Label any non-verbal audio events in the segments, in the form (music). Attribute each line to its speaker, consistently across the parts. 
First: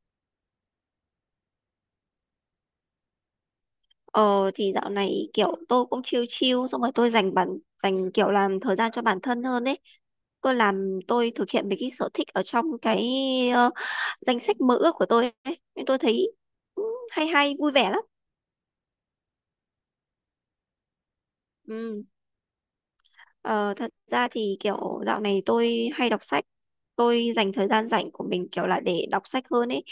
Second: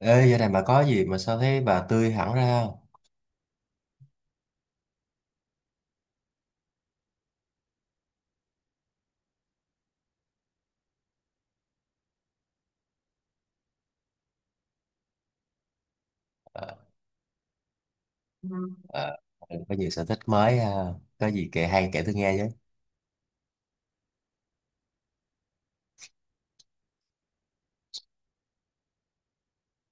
Speaker 1: Ê, giờ này bà có gì mà sao thấy bà tươi hẳn ra không?
Speaker 2: Ờ thì dạo này kiểu tôi cũng chill chill xong rồi tôi dành bản dành kiểu làm thời gian cho bản thân hơn ấy. Tôi thực hiện mấy cái sở thích ở trong cái ờ, danh sách mơ ước của tôi ấy. Nên tôi thấy
Speaker 1: Ờ.
Speaker 2: hay hay vui vẻ lắm.
Speaker 1: Ừ. ờ, có nhiều sở thích mới ha. Có gì kể hay kể
Speaker 2: Ừ.
Speaker 1: tôi nghe chứ.
Speaker 2: Ờ, Thật ra thì kiểu dạo này tôi hay đọc sách. Tôi dành thời gian rảnh của mình kiểu là để đọc sách hơn ấy.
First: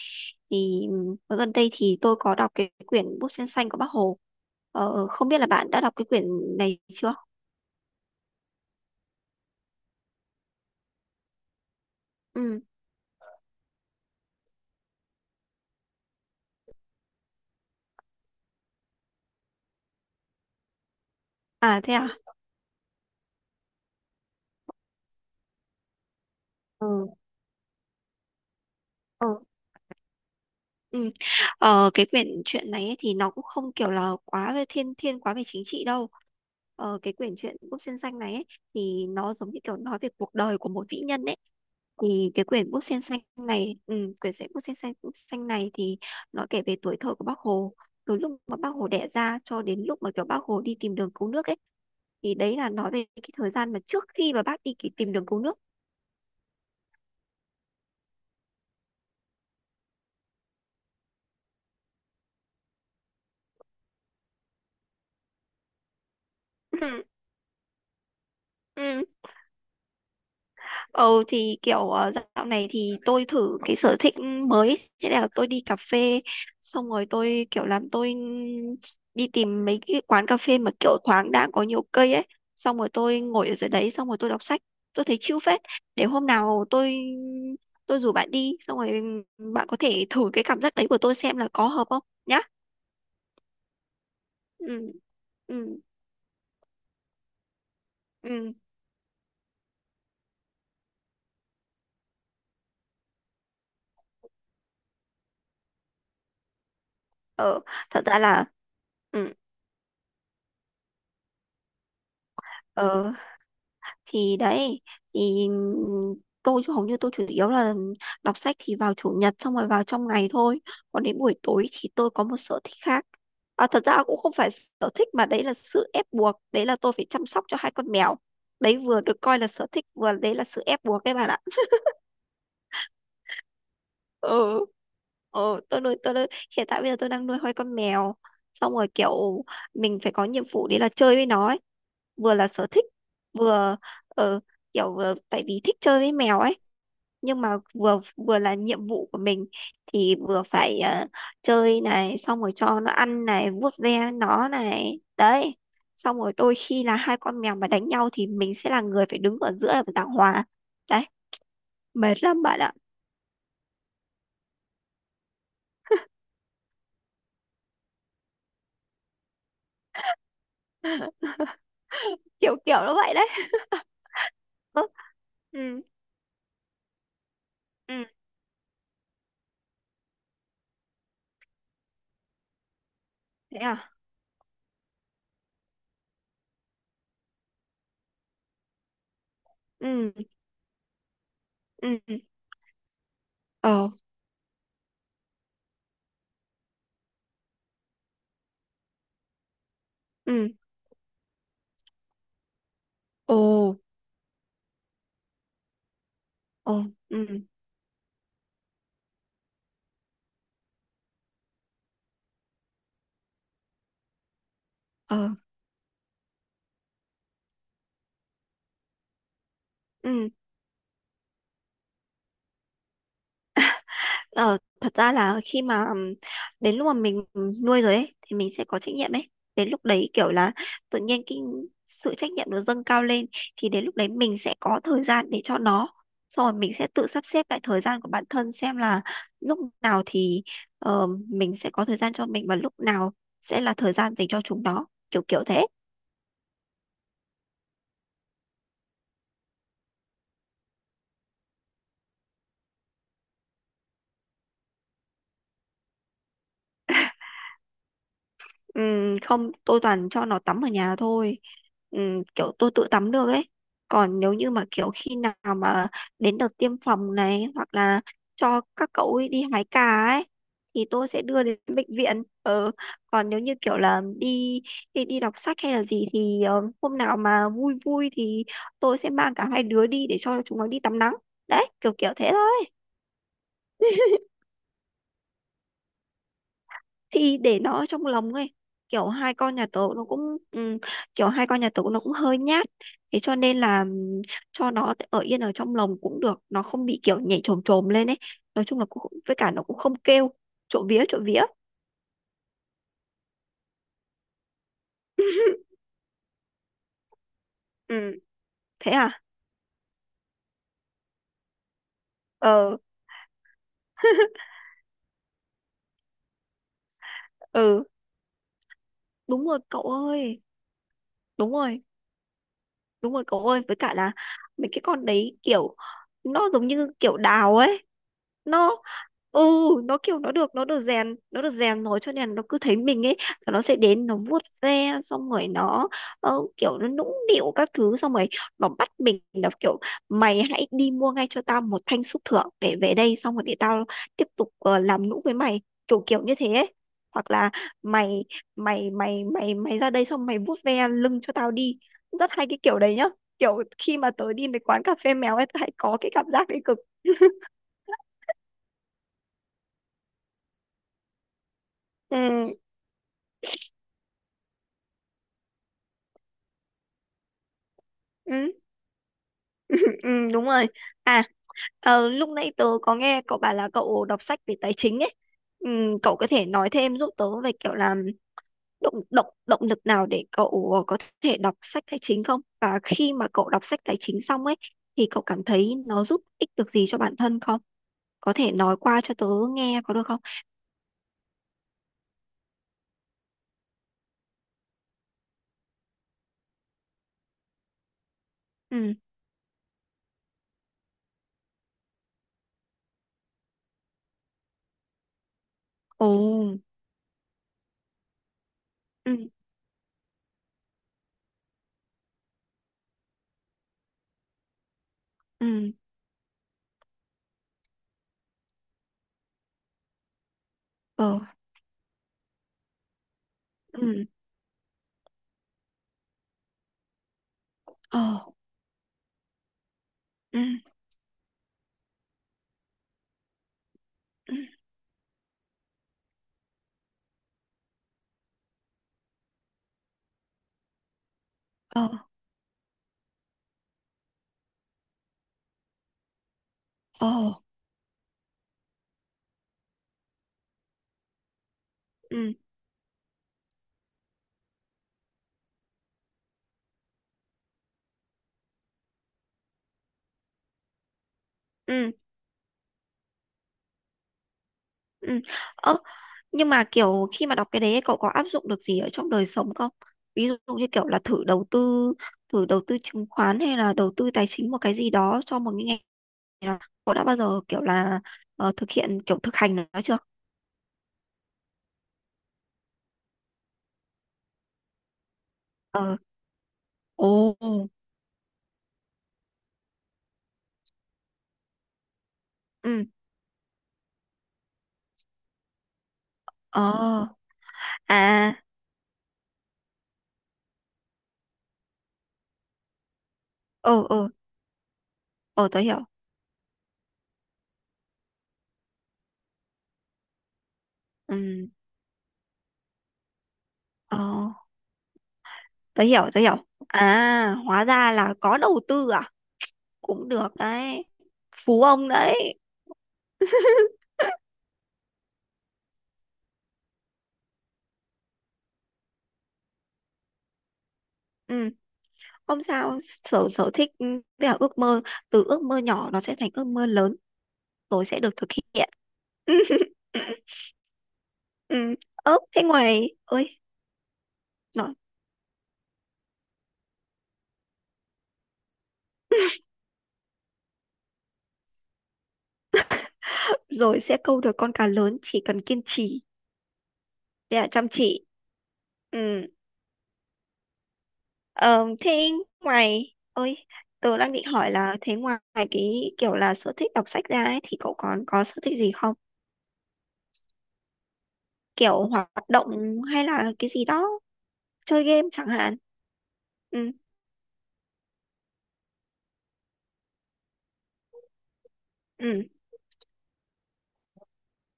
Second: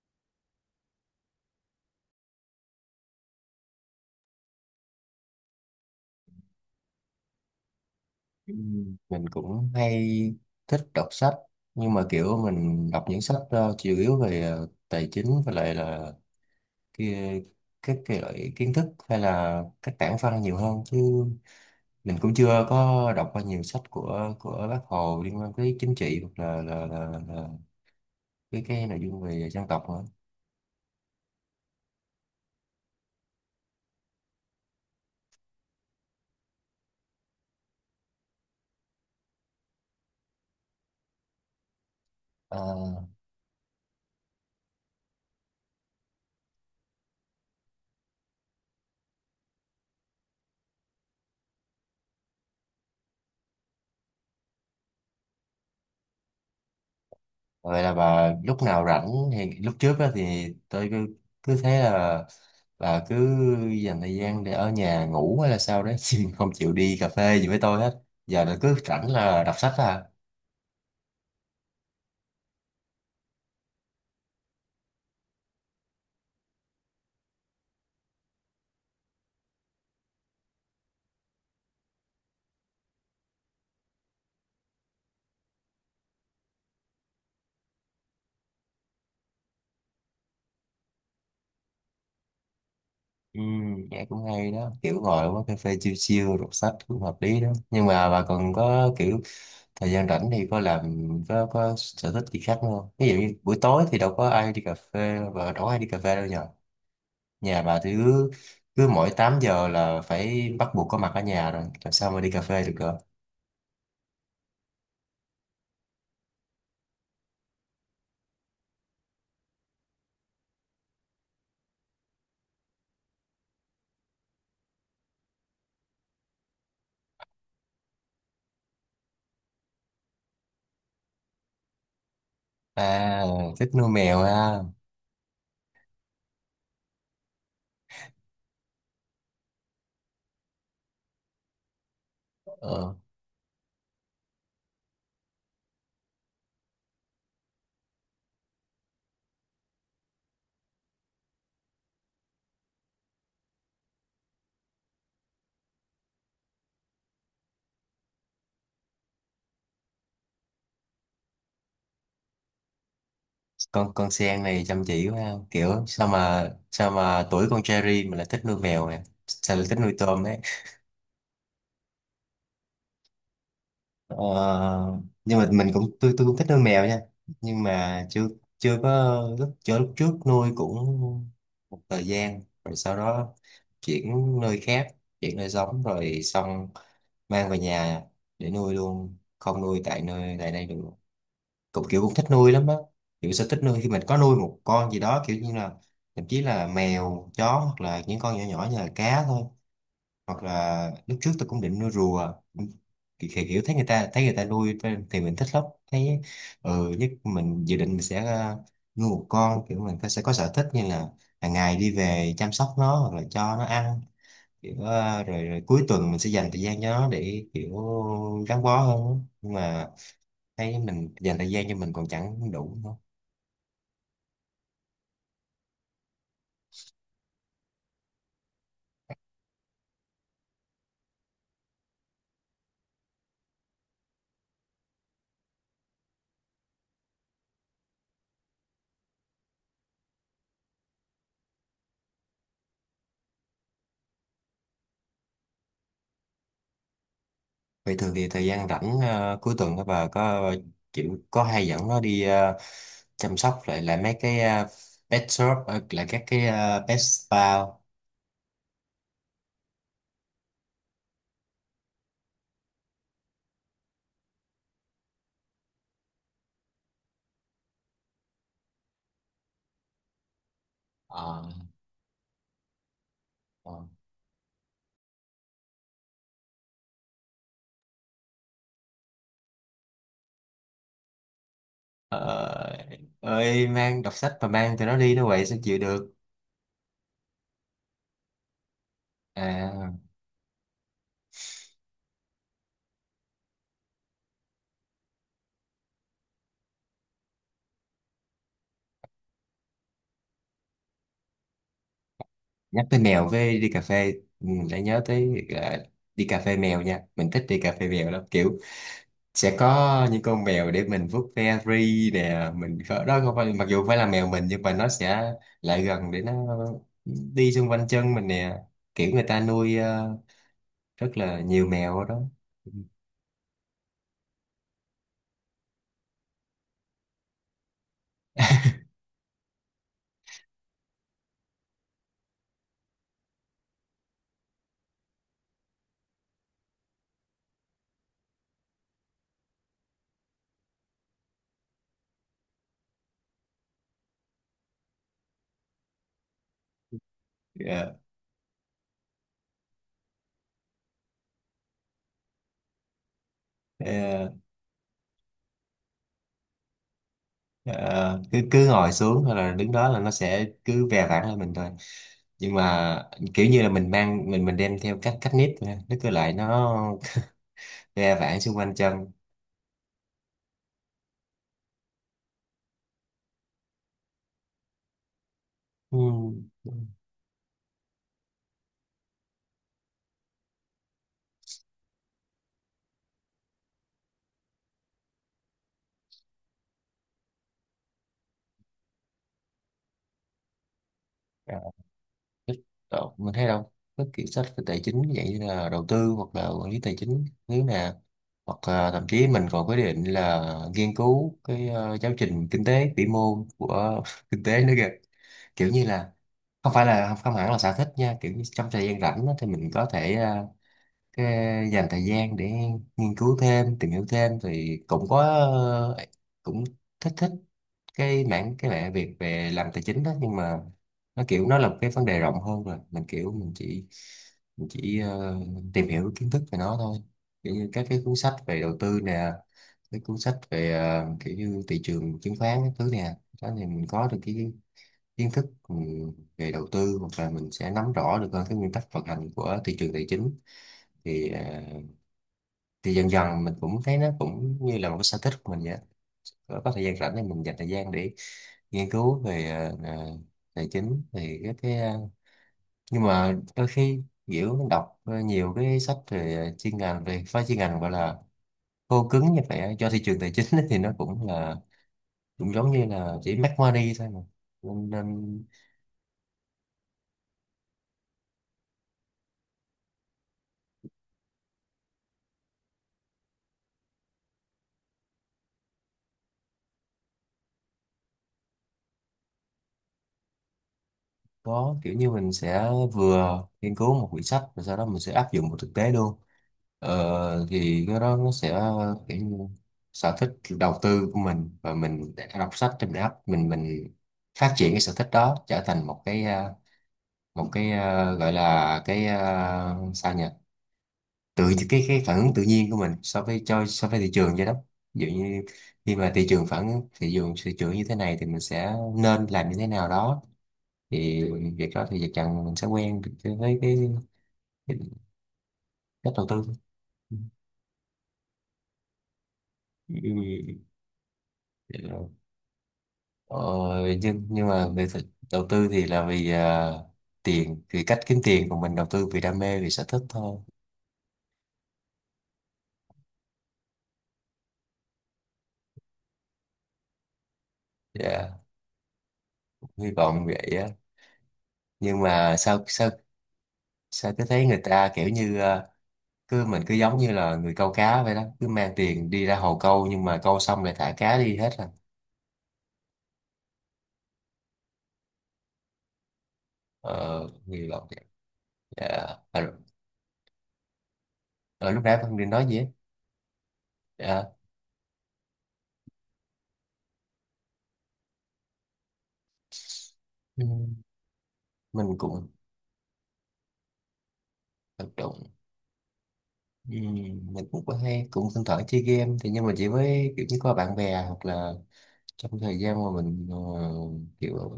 Speaker 2: Thì ở gần đây thì tôi có đọc cái quyển Bút Sen Xanh của Bác Hồ. Không biết là bạn đã đọc cái quyển này chưa?
Speaker 1: Ừ, mình cũng hay thích đọc sách nhưng mà kiểu
Speaker 2: Ừ.
Speaker 1: mình đọc những sách chủ yếu về tài chính và lại là cái, các cái loại kiến thức hay là các tảng văn nhiều hơn chứ
Speaker 2: À thế à?
Speaker 1: mình cũng chưa có đọc qua nhiều sách của Bác Hồ liên quan tới chính trị hoặc là là,
Speaker 2: Ừ.
Speaker 1: là, là cái nội dung
Speaker 2: Ờ,
Speaker 1: về dân tộc nữa.
Speaker 2: ừ. Cái quyển truyện này ấy, thì nó cũng không kiểu là quá về thiên thiên quá về chính trị đâu. Cái quyển truyện Búp Sen Xanh này ấy, thì nó giống như kiểu nói về cuộc đời của một vĩ nhân ấy. Thì cái quyển Búp
Speaker 1: Ờ,
Speaker 2: Sen Xanh này, quyển sách Búp Sen Xanh này thì nó kể về tuổi thơ của Bác Hồ. Từ lúc mà Bác Hồ đẻ ra cho đến lúc mà kiểu Bác Hồ đi tìm đường cứu nước ấy. Thì đấy là nói về cái thời gian mà trước khi mà bác đi tìm đường cứu nước.
Speaker 1: Vậy là bà lúc nào rảnh thì lúc trước á thì tôi cứ cứ thấy là bà cứ dành thời gian để ở nhà ngủ hay là sao đấy (laughs) chứ không chịu đi
Speaker 2: Ừ,
Speaker 1: cà phê gì với tôi hết. Giờ là cứ
Speaker 2: ừ.
Speaker 1: rảnh là đọc sách à?
Speaker 2: Ừ thì kiểu dạo này thì tôi thử cái sở thích mới, thế là tôi đi cà phê xong rồi tôi kiểu làm tôi đi tìm mấy cái quán cà phê mà kiểu thoáng đãng có nhiều cây ấy xong rồi tôi ngồi ở dưới đấy xong rồi tôi đọc sách, tôi thấy chill phết. Để hôm nào tôi rủ bạn đi xong rồi bạn có thể thử cái cảm giác đấy của tôi xem là có hợp không nhá.
Speaker 1: Ừ, nghe cũng hay đó,
Speaker 2: Ừ,
Speaker 1: kiểu ngồi uống
Speaker 2: ừ,
Speaker 1: cà phê chill chill đọc sách cũng hợp lý đó, nhưng mà bà còn
Speaker 2: ừ.
Speaker 1: có kiểu thời gian rảnh thì có làm có sở thích gì khác nữa không? Ví dụ như buổi tối thì đâu có ai đi cà phê và đâu có ai đi cà phê đâu nhỉ.
Speaker 2: ờ
Speaker 1: Nhà bà thì
Speaker 2: Thật ra
Speaker 1: cứ
Speaker 2: là.
Speaker 1: cứ mỗi
Speaker 2: Ừ.
Speaker 1: 8 giờ là phải bắt buộc có mặt ở nhà rồi làm sao mà đi cà phê được cơ.
Speaker 2: ờ thì đấy thì tôi chứ hầu như tôi chủ yếu là đọc sách thì vào chủ nhật xong rồi vào trong ngày thôi. Còn đến buổi tối thì tôi có một sở thích khác. À, thật ra cũng không phải sở thích mà đấy là sự ép buộc, đấy là tôi phải chăm sóc cho hai con mèo. Đấy vừa được coi là sở thích vừa đấy là sự ép buộc các bạn ạ. (laughs)
Speaker 1: À, thích nuôi mèo
Speaker 2: Ừ,
Speaker 1: ha.
Speaker 2: ừ. Tôi nuôi Hiện tại bây giờ tôi đang nuôi hai con mèo xong rồi kiểu mình phải có nhiệm vụ đấy là chơi với nó ấy, vừa là sở thích
Speaker 1: ờ,
Speaker 2: vừa ờ, kiểu vừa, tại vì thích chơi với mèo ấy nhưng mà vừa vừa là nhiệm vụ của mình. Thì vừa phải chơi này xong rồi cho nó ăn này, vuốt ve nó này đấy, xong rồi đôi khi là hai con mèo mà đánh nhau thì mình sẽ là người phải đứng ở giữa và giảng hòa đấy, mệt lắm bạn ạ.
Speaker 1: con Sen này chăm chỉ quá ha. Kiểu sao mà tuổi con Cherry mà lại thích nuôi mèo nè, sao lại thích nuôi tôm đấy.
Speaker 2: (laughs) Kiểu kiểu nó vậy đấy. Ừ,
Speaker 1: ờ, nhưng mà mình
Speaker 2: ừ,
Speaker 1: cũng tôi cũng thích nuôi mèo nha. Nhưng
Speaker 2: ừ,
Speaker 1: mà chưa chưa có lúc, chưa, lúc trước nuôi cũng một thời gian rồi sau đó
Speaker 2: thế à?
Speaker 1: chuyển nơi khác chuyển nơi sống, rồi xong mang về nhà để nuôi luôn, không nuôi
Speaker 2: Ừ,
Speaker 1: tại đây được. Cũng
Speaker 2: ừ,
Speaker 1: kiểu cũng
Speaker 2: ừ.
Speaker 1: thích nuôi lắm á. Kiểu sẽ thích nuôi khi
Speaker 2: Ờ.
Speaker 1: mình có nuôi một con gì đó, kiểu như là thậm chí là mèo chó hoặc là những con nhỏ nhỏ như là cá thôi. Hoặc
Speaker 2: Ừ.
Speaker 1: là lúc trước tôi cũng định nuôi rùa
Speaker 2: Ồ.
Speaker 1: thì kiểu thấy người ta nuôi thì mình thích lắm thấy.
Speaker 2: Ồ.
Speaker 1: Ừ, nhất
Speaker 2: Ừ.
Speaker 1: mình dự định mình sẽ nuôi một con, kiểu mình sẽ có sở thích như là hàng ngày đi về chăm sóc nó hoặc là cho nó ăn, kiểu à,
Speaker 2: Ờ.
Speaker 1: rồi cuối tuần mình sẽ dành thời gian cho nó để kiểu gắn bó hơn á. Nhưng mà
Speaker 2: Ừ.
Speaker 1: thấy mình dành thời gian cho mình còn chẳng đủ đâu.
Speaker 2: Ờ, thật ra là khi mà đến lúc mà mình nuôi rồi ấy thì mình sẽ có trách nhiệm ấy. Đến lúc đấy kiểu là tự nhiên cái sự trách nhiệm nó dâng cao lên, thì đến lúc đấy mình sẽ có thời gian để cho nó. Xong rồi mình sẽ tự sắp xếp lại thời gian của bản thân xem là lúc nào thì mình sẽ có thời gian cho mình, và lúc nào sẽ là thời gian dành cho chúng nó. Kiểu kiểu thế.
Speaker 1: Vậy thường thì thời gian rảnh à, cuối tuần đó bà có hay dẫn nó đi à, chăm sóc lại là mấy cái à, pet shop, là các cái à, pet spa không?
Speaker 2: Ừ, không tôi toàn cho nó tắm ở nhà thôi, ừ, kiểu tôi tự tắm được ấy. Còn nếu như mà kiểu khi nào mà đến đợt tiêm phòng này hoặc là cho các cậu ấy đi hái cà ấy thì tôi sẽ
Speaker 1: Ờ.
Speaker 2: đưa đến bệnh viện. Ờ, Còn nếu như
Speaker 1: Ờ.
Speaker 2: kiểu là đi đi đi đọc sách hay là gì thì hôm nào mà vui vui thì tôi sẽ mang cả hai đứa đi để cho chúng nó đi tắm nắng, đấy kiểu kiểu thế thôi.
Speaker 1: Ờ, ơi, mang đọc sách mà mang tụi nó đi nó vậy sao chịu được.
Speaker 2: Thì để nó ở trong lòng ấy, kiểu hai con nhà tớ
Speaker 1: À,
Speaker 2: nó cũng ừ, kiểu hai con nhà tớ nó cũng hơi nhát, thế cho nên là cho nó ở yên ở trong lồng cũng được, nó không bị kiểu nhảy chồm chồm lên ấy. Nói chung là cũng với cả nó cũng không kêu, trộm vía trộm vía.
Speaker 1: nhắc tới mèo với đi cà phê ừ, lại nhớ tới
Speaker 2: (laughs)
Speaker 1: đi cà phê mèo nha. Mình thích đi cà phê mèo
Speaker 2: Ừ.
Speaker 1: lắm, kiểu
Speaker 2: Thế à?
Speaker 1: sẽ có những con mèo để mình vuốt ve ri nè,
Speaker 2: Ờ.
Speaker 1: đó không phải mặc dù không phải là mèo mình
Speaker 2: (laughs)
Speaker 1: nhưng mà nó sẽ lại gần để nó đi xung
Speaker 2: Ừ,
Speaker 1: quanh chân mình nè. Kiểu người ta
Speaker 2: đúng rồi
Speaker 1: nuôi
Speaker 2: cậu ơi.
Speaker 1: rất là
Speaker 2: Đúng
Speaker 1: nhiều
Speaker 2: rồi.
Speaker 1: mèo ở đó. Ừ.
Speaker 2: Đúng rồi cậu ơi, với cả là mấy cái con đấy kiểu nó giống như kiểu đào ấy. Nó ừ nó kiểu nó được rèn rồi cho nên nó cứ thấy mình ấy là nó sẽ đến nó vuốt ve xong rồi nó kiểu nó nũng nịu các thứ xong rồi nó bắt mình là kiểu: mày hãy đi mua ngay cho tao một thanh xúc thưởng để về đây xong rồi để tao tiếp tục làm nũng với mày, kiểu kiểu như thế ấy. Hoặc là
Speaker 1: Ờ,
Speaker 2: mày mày mày mày mày ra đây xong mày vuốt ve lưng cho tao đi. Rất hay cái kiểu đấy nhá, kiểu khi mà
Speaker 1: ờ,
Speaker 2: tớ đi mấy quán cà phê mèo ấy tớ hay có cái cảm giác đấy cực. (laughs)
Speaker 1: ờ, cứ cứ ngồi xuống hay là đứng đó là nó sẽ cứ ve vãn lên mình thôi.
Speaker 2: Ừ,
Speaker 1: Nhưng mà kiểu như là mình đem theo cách cách nếp thôi. Nó cứ lại nó ra vãng xung
Speaker 2: ừ,
Speaker 1: quanh chân.
Speaker 2: ừ, đúng rồi. À. Lúc nãy tớ có nghe cậu bảo là cậu đọc sách về tài chính ấy. Ừ,
Speaker 1: Ừ.
Speaker 2: cậu có thể nói thêm giúp tớ về kiểu là động động động lực nào để cậu có thể đọc sách tài chính không, và khi mà cậu đọc sách tài chính xong ấy thì cậu cảm thấy nó giúp ích được gì cho bản thân không, có thể nói qua cho tớ nghe có được không?
Speaker 1: À, thích mình thấy đâu các kỳ sách về tài chính vậy, như là đầu tư hoặc là quản lý tài chính nếu nè, hoặc là
Speaker 2: Ừ.
Speaker 1: thậm chí mình còn quyết định là nghiên cứu cái giáo trình kinh tế vĩ mô của (laughs) kinh tế nữa kìa. Kiểu như
Speaker 2: Ồ.
Speaker 1: là không hẳn là sở thích nha, kiểu như trong thời gian
Speaker 2: Ừ.
Speaker 1: rảnh á, thì mình có thể cái dành thời gian để nghiên cứu thêm tìm hiểu thêm thì cũng có,
Speaker 2: Ừ.
Speaker 1: ờ, cũng thích thích cái mảng việc về làm tài chính đó. Nhưng mà
Speaker 2: Ờ.
Speaker 1: nó kiểu nó là một cái vấn đề rộng hơn rồi, mình kiểu mình chỉ
Speaker 2: Ừ.
Speaker 1: mình chỉ tìm hiểu kiến thức về nó thôi, kiểu như các
Speaker 2: Ồ,
Speaker 1: cái cuốn sách về đầu tư nè, cái cuốn sách
Speaker 2: ừ,
Speaker 1: về kiểu như thị trường chứng khoán các thứ nè. Đó thì mình có được
Speaker 2: ừ,
Speaker 1: cái kiến thức, về đầu tư, hoặc là mình sẽ nắm rõ được hơn cái nguyên tắc vận hành của thị trường tài chính, thì ờ,
Speaker 2: ồ,
Speaker 1: thì dần dần mình cũng thấy nó cũng như là một cái sở thích của mình vậy á. Có thời gian
Speaker 2: ồ,
Speaker 1: rảnh thì mình dành thời gian để nghiên cứu về tài chính thì
Speaker 2: ừ,
Speaker 1: nhưng mà đôi khi kiểu mình đọc nhiều cái sách về chuyên ngành về chuyên ngành gọi là khô cứng như vậy á, cho thị trường tài chính (laughs) ấy thì nó
Speaker 2: ừ,
Speaker 1: cũng giống như là chỉ make money thôi mà, nên,
Speaker 2: ừ.
Speaker 1: nên
Speaker 2: Ơ, nhưng mà kiểu khi mà đọc cái đấy cậu có áp dụng được gì ở trong đời sống không? Ví dụ như kiểu là thử đầu tư chứng khoán hay là đầu tư tài chính một cái gì đó cho một cái ngành nào. Cậu đã bao giờ kiểu là thực hiện kiểu thực hành nó chưa?
Speaker 1: có kiểu như mình sẽ vừa nghiên cứu một quyển sách rồi sau đó mình sẽ áp dụng vào thực tế
Speaker 2: Ờ,
Speaker 1: luôn.
Speaker 2: ồ,
Speaker 1: Thì cái đó nó sẽ kiểu như sở thích đầu tư của mình, và mình đã đọc sách
Speaker 2: ừ,
Speaker 1: thì mình áp mình phát triển cái sở thích đó trở thành một cái à,
Speaker 2: ờ,
Speaker 1: gọi
Speaker 2: à,
Speaker 1: là cái à, sao nhỉ, tự cái phản ứng tự nhiên của mình
Speaker 2: ờ,
Speaker 1: so với
Speaker 2: ờ,
Speaker 1: thị trường vậy đó. Ví dụ như
Speaker 2: ờ, tớ hiểu,
Speaker 1: khi mà thị trường, thị trường như thế này thì mình sẽ nên làm như thế nào đó, thì
Speaker 2: ừ,
Speaker 1: việc đó thì chắc chắn mình sẽ quen với cái cái
Speaker 2: ờ,
Speaker 1: cái
Speaker 2: tớ hiểu,
Speaker 1: cách
Speaker 2: tớ
Speaker 1: đầu
Speaker 2: hiểu.
Speaker 1: tư.
Speaker 2: À, hóa ra là có đầu tư à, cũng được
Speaker 1: Ừ.
Speaker 2: đấy, phú ông
Speaker 1: Dạ.
Speaker 2: đấy.
Speaker 1: ờ, nhưng mà về đầu tư thì là vì à, tiền, vì cách kiếm tiền của mình, đầu tư vì đam mê vì sở thích thôi.
Speaker 2: Ừ, không sao, sở sở thích, ừ, với cả ước mơ, từ ước mơ nhỏ nó sẽ thành ước mơ lớn rồi sẽ được thực
Speaker 1: Dạ,
Speaker 2: hiện. (laughs) Ừ,
Speaker 1: hy
Speaker 2: ừ,
Speaker 1: vọng vậy á.
Speaker 2: ừ.
Speaker 1: Nhưng
Speaker 2: Ơ,
Speaker 1: mà
Speaker 2: thế
Speaker 1: sao sao
Speaker 2: ngoài ơi
Speaker 1: sao cứ thấy người
Speaker 2: nói.
Speaker 1: ta kiểu như à, cứ mình cứ giống như là người câu cá vậy đó, cứ mang tiền đi ra
Speaker 2: (laughs)
Speaker 1: hồ câu nhưng mà câu xong lại thả cá đi hết à.
Speaker 2: Rồi sẽ câu được con cá lớn, chỉ cần kiên trì
Speaker 1: Ờ,
Speaker 2: với cả
Speaker 1: hy
Speaker 2: chăm
Speaker 1: vọng vậy.
Speaker 2: chỉ.
Speaker 1: Dạ.
Speaker 2: Ừ.
Speaker 1: À, rồi.
Speaker 2: ờ,
Speaker 1: Ờ, lúc nãy
Speaker 2: Thế
Speaker 1: Phương định nói gì á?
Speaker 2: ngoài ơi, tớ đang định
Speaker 1: Dạ.
Speaker 2: hỏi là thế ngoài cái kiểu là sở thích đọc sách ra ấy, thì cậu còn có sở thích gì không,
Speaker 1: Ừ.
Speaker 2: kiểu
Speaker 1: mình
Speaker 2: hoạt
Speaker 1: cũng
Speaker 2: động hay là cái gì đó, chơi
Speaker 1: hoạt
Speaker 2: game
Speaker 1: động
Speaker 2: chẳng hạn. Ừ,
Speaker 1: Ừm, mình cũng có hay cũng thỉnh thoảng chơi game thì, nhưng mà chỉ với kiểu như có bạn bè hoặc là
Speaker 2: ừ,
Speaker 1: trong thời gian mà mình kiểu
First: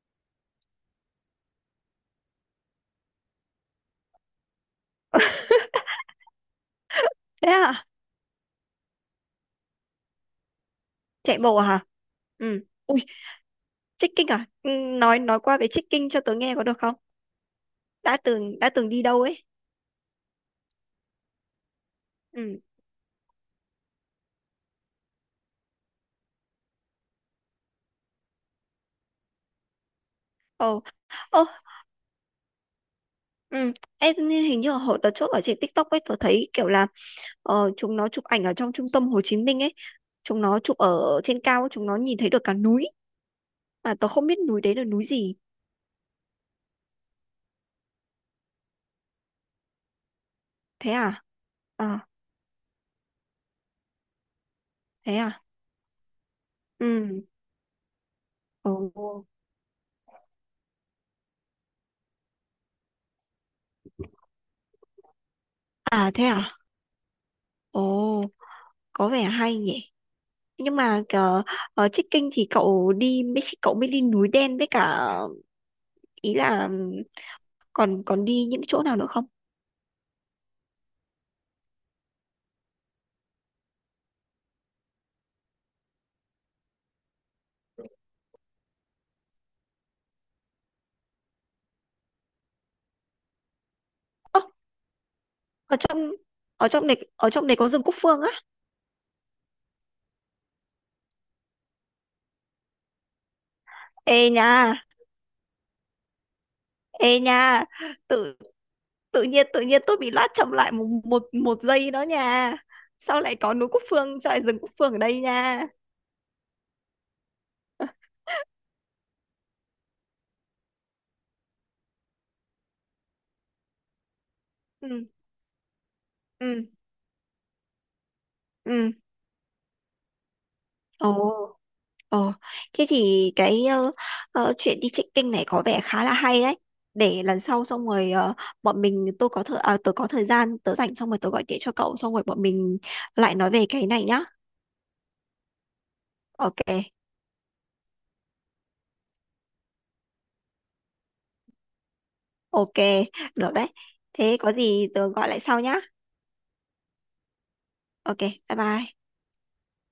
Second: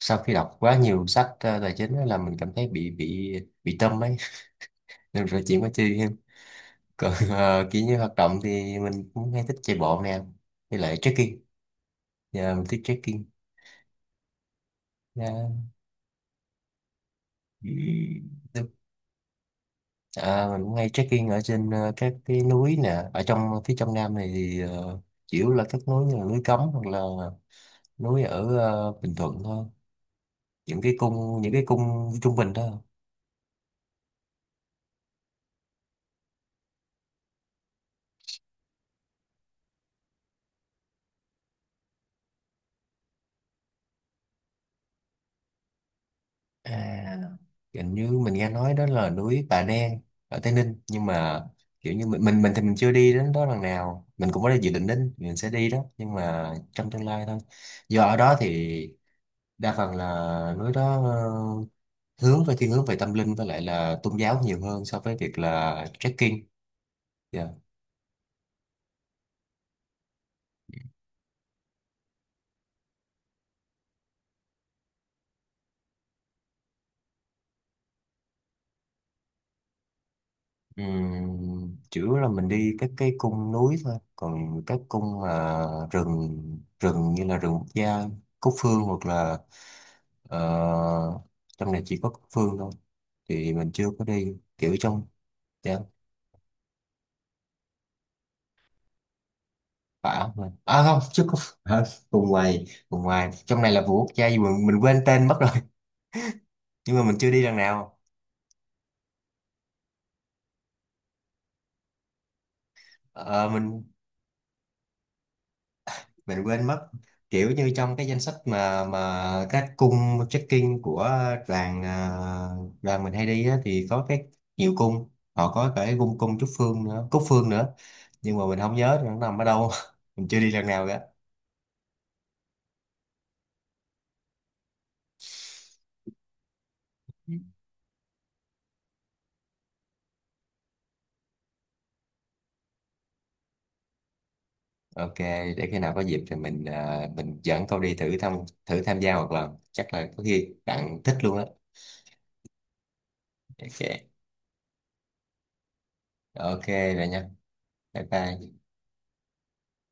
Speaker 1: sau khi đọc quá nhiều sách tài chính á là mình cảm thấy bị tâm ấy (laughs) nên rồi chuyển qua chơi game. Còn
Speaker 2: thế
Speaker 1: kiểu
Speaker 2: à?
Speaker 1: như hoạt động thì mình cũng hay thích chạy bộ nè, với lại trekking.
Speaker 2: Chạy bộ à hả?
Speaker 1: Giờ mình
Speaker 2: Ừ.
Speaker 1: thích
Speaker 2: Ui,
Speaker 1: trekking.
Speaker 2: trekking à? Ừ, nói
Speaker 1: Yeah.
Speaker 2: qua về trekking cho tớ nghe có được không? Đã từng đi đâu ấy?
Speaker 1: À, mình cũng hay trekking ở trên các cái
Speaker 2: Ừ.
Speaker 1: núi nè ở trong phía trong Nam này thì chủ yếu là các núi như là núi Cấm hoặc là núi ở Bình Thuận thôi,
Speaker 2: Ồ. Ồ.
Speaker 1: những cái cung trung bình thôi.
Speaker 2: Ừ. Em hình như hồi đợt trước ở trên TikTok ấy tớ thấy kiểu là chúng nó chụp ảnh ở trong trung tâm Hồ Chí Minh ấy, chúng nó chụp ở trên cao chúng nó nhìn thấy được cả núi mà tớ không biết núi đấy là núi gì.
Speaker 1: À, hình như mình nghe nói đó là núi Bà Đen ở Tây Ninh.
Speaker 2: Thế
Speaker 1: Nhưng
Speaker 2: à?
Speaker 1: mà kiểu như
Speaker 2: À
Speaker 1: mình thì mình chưa đi đến đó lần nào, mình cũng có dự định đến,
Speaker 2: thế
Speaker 1: mình
Speaker 2: à?
Speaker 1: sẽ đi đó nhưng mà trong tương
Speaker 2: Ừ.
Speaker 1: lai thôi, do ở đó thì
Speaker 2: Ồ.
Speaker 1: đa phần là núi đó hướng về tâm linh với lại là tôn giáo nhiều hơn so với việc là
Speaker 2: À thế
Speaker 1: trekking.
Speaker 2: à?
Speaker 1: Yeah.
Speaker 2: Ồ, có vẻ hay nhỉ. Nhưng mà ở trekking thì cậu đi Mexico cậu mới đi núi đen với cả ý là còn còn đi những chỗ nào nữa không?
Speaker 1: Chủ yếu là mình đi các cái cung núi thôi, còn các cung mà rừng rừng như là rừng quốc gia Cúc Phương, hoặc là ờ, trong này chỉ có Cúc Phương thôi, thì mình chưa có đi
Speaker 2: Ơ,
Speaker 1: kiểu trong.
Speaker 2: ở
Speaker 1: Yeah.
Speaker 2: trong ở trong này có rừng Cúc Phương á.
Speaker 1: À, à, không chứ có (laughs) à, vùng ngoài trong này là vườn quốc
Speaker 2: Ê
Speaker 1: gia gì,
Speaker 2: nha,
Speaker 1: mình quên tên mất rồi. (laughs) Nhưng mà mình
Speaker 2: ê
Speaker 1: chưa đi lần
Speaker 2: nha.
Speaker 1: nào.
Speaker 2: Tự tự nhiên tôi bị lát chậm lại một một một giây đó nha. Sao lại
Speaker 1: Ờ,
Speaker 2: có núi
Speaker 1: mình
Speaker 2: Cúc Phương, sao lại rừng Cúc Phương ở đây nha.
Speaker 1: mình quên mất, kiểu như trong cái danh sách mà các cung trekking của đoàn à, đoàn mình hay đi á, thì có cái nhiều
Speaker 2: Ừ,
Speaker 1: cung họ có cả cái cung cung Trúc
Speaker 2: ừ,
Speaker 1: Phương nữa, Cúc Phương nữa, nhưng mà mình không
Speaker 2: ừ.
Speaker 1: nhớ nó nằm ở đâu. (laughs) Mình chưa đi lần nào cả.
Speaker 2: Ồ. Ờ, Thế thì cái chuyện đi trekking này có vẻ khá là hay đấy. Để lần sau xong rồi bọn mình tôi có thời à, tôi có thời gian tớ rảnh xong rồi tớ gọi điện cho cậu xong rồi bọn mình lại nói về cái này nhá.
Speaker 1: Ok, để khi nào có dịp thì
Speaker 2: Ok,
Speaker 1: mình dẫn cậu đi thử thăm, thử tham gia một lần chắc là có khi bạn thích luôn á.
Speaker 2: ok, được đấy.
Speaker 1: Ok.
Speaker 2: Thế có gì tớ gọi lại sau nhá.
Speaker 1: Ok, rồi nha. Bye
Speaker 2: Ok,
Speaker 1: bye.
Speaker 2: bye bye.